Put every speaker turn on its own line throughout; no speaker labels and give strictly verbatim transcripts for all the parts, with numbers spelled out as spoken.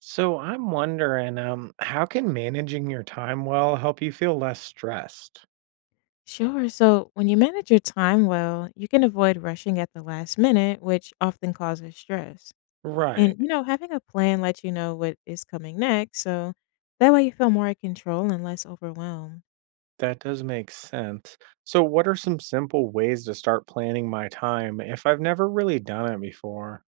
So I'm wondering, um, how can managing your time well help you feel less stressed?
Sure. So, when you manage your time well, you can avoid rushing at the last minute, which often causes stress. And,
Right.
you know, having a plan lets you know what is coming next. So that way you feel more in control and less overwhelmed.
That does make sense. So, what are some simple ways to start planning my time if I've never really done it before?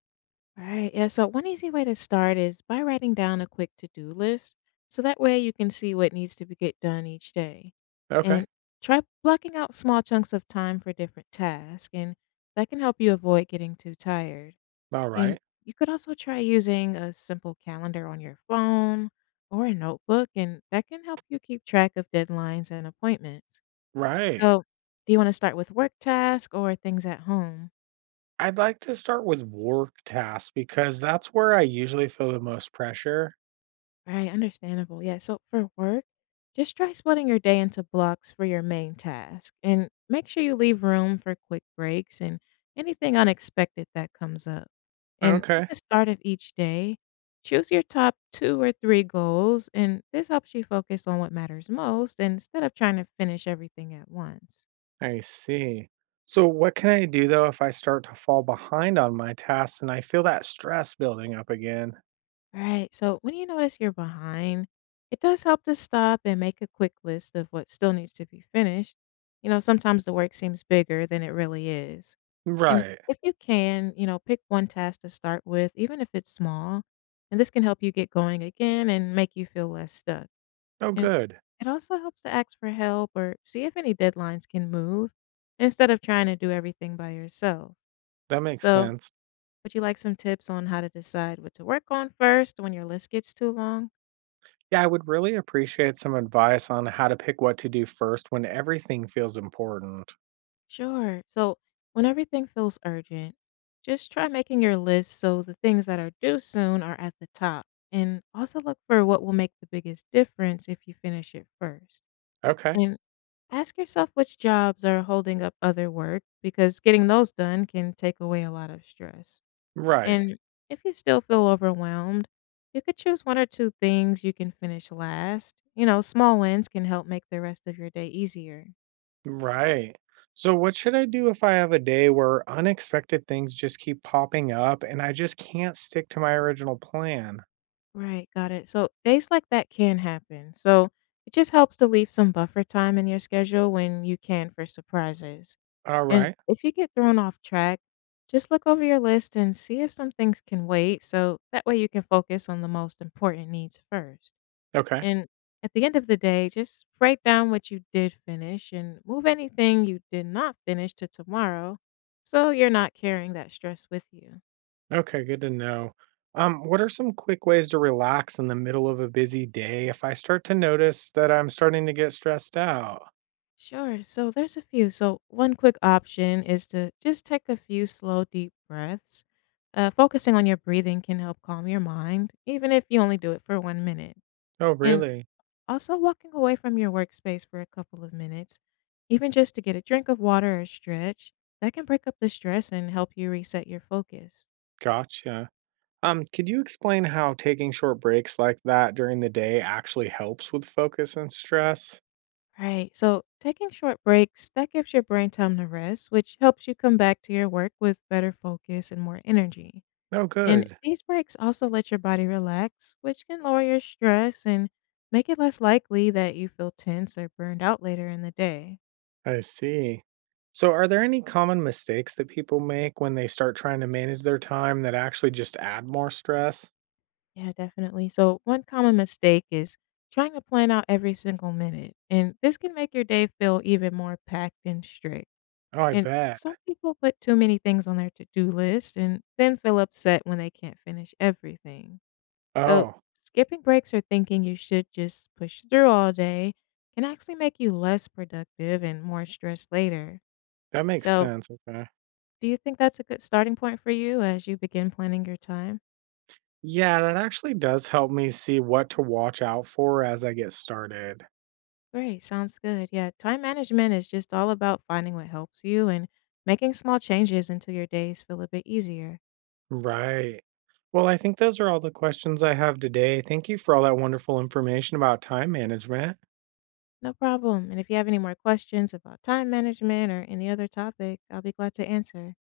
Right. Yeah. So, one easy way to start is by writing down a quick to do list. So that way you can see what needs to be get done each day.
Okay,
And try blocking out small chunks of time for different tasks. And that can help you avoid getting too tired.
all
And
right.
you could also try using a simple calendar on your phone or a notebook, and that can help you keep track of deadlines and appointments.
Right.
So, do you want to start with work tasks or things at home?
I'd like to start with work tasks because that's where I usually feel the most pressure.
Right, understandable. Yeah, so for work, just try splitting your day into blocks for your main task and make sure you leave room for quick breaks and anything unexpected that comes up. And at
Okay.
the start of each day, choose your top two or three goals, and this helps you focus on what matters most instead of trying to finish everything at once.
I see. So, what can I do though if I start to fall behind on my tasks and I feel that stress building up again?
Right. So when you notice you're behind, it does help to stop and make a quick list of what still needs to be finished. You know, sometimes the work seems bigger than it really is. And
Right.
if you can, you know, pick one task to start with, even if it's small. And this can help you get going again and make you feel less stuck.
Oh,
And
good.
it also helps to ask for help or see if any deadlines can move instead of trying to do everything by yourself.
That makes
So,
sense.
would you like some tips on how to decide what to work on first when your list gets too long?
Yeah, I would really appreciate some advice on how to pick what to do first when everything feels important.
Sure. So, when everything feels urgent, just try making your list so the things that are due soon are at the top. And also look for what will make the biggest difference if you finish it first.
Okay.
And ask yourself which jobs are holding up other work because getting those done can take away a lot of stress.
Right.
And if you still feel overwhelmed, you could choose one or two things you can finish last. You know, small wins can help make the rest of your day easier.
Right. So, what should I do if I have a day where unexpected things just keep popping up and I just can't stick to my original plan?
Right, got it. So days like that can happen. So it just helps to leave some buffer time in your schedule when you can for surprises.
All
And
right.
if you get thrown off track, just look over your list and see if some things can wait. So that way you can focus on the most important needs first.
Okay.
And at the end of the day, just write down what you did finish and move anything you did not finish to tomorrow so you're not carrying that stress with you.
Okay. Good to know. Um, what are some quick ways to relax in the middle of a busy day if I start to notice that I'm starting to get stressed out?
Sure. So there's a few. So, one quick option is to just take a few slow, deep breaths. Uh, focusing on your breathing can help calm your mind, even if you only do it for one minute.
Oh,
And
really?
also, walking away from your workspace for a couple of minutes, even just to get a drink of water or stretch, that can break up the stress and help you reset your focus.
Gotcha. Um, could you explain how taking short breaks like that during the day actually helps with focus and stress?
Right. So taking short breaks, that gives your brain time to rest, which helps you come back to your work with better focus and more energy.
Oh,
And
good.
these breaks also let your body relax, which can lower your stress and make it less likely that you feel tense or burned out later in the day.
I see. So, are there any common mistakes that people make when they start trying to manage their time that actually just add more stress?
Yeah, definitely. So one common mistake is trying to plan out every single minute, and this can make your day feel even more packed and strict.
Oh, I
And
bet.
some people put too many things on their to-do list and then feel upset when they can't finish everything. So,
Oh,
skipping breaks or thinking you should just push through all day can actually make you less productive and more stressed later.
that makes
So,
sense. Okay.
do you think that's a good starting point for you as you begin planning your time?
Yeah, that actually does help me see what to watch out for as I get started.
Great, sounds good. Yeah, time management is just all about finding what helps you and making small changes until your days feel a bit easier.
Right. Well, I think those are all the questions I have today. Thank you for all that wonderful information about time management.
No problem. And if you have any more questions about time management or any other topic, I'll be glad to answer.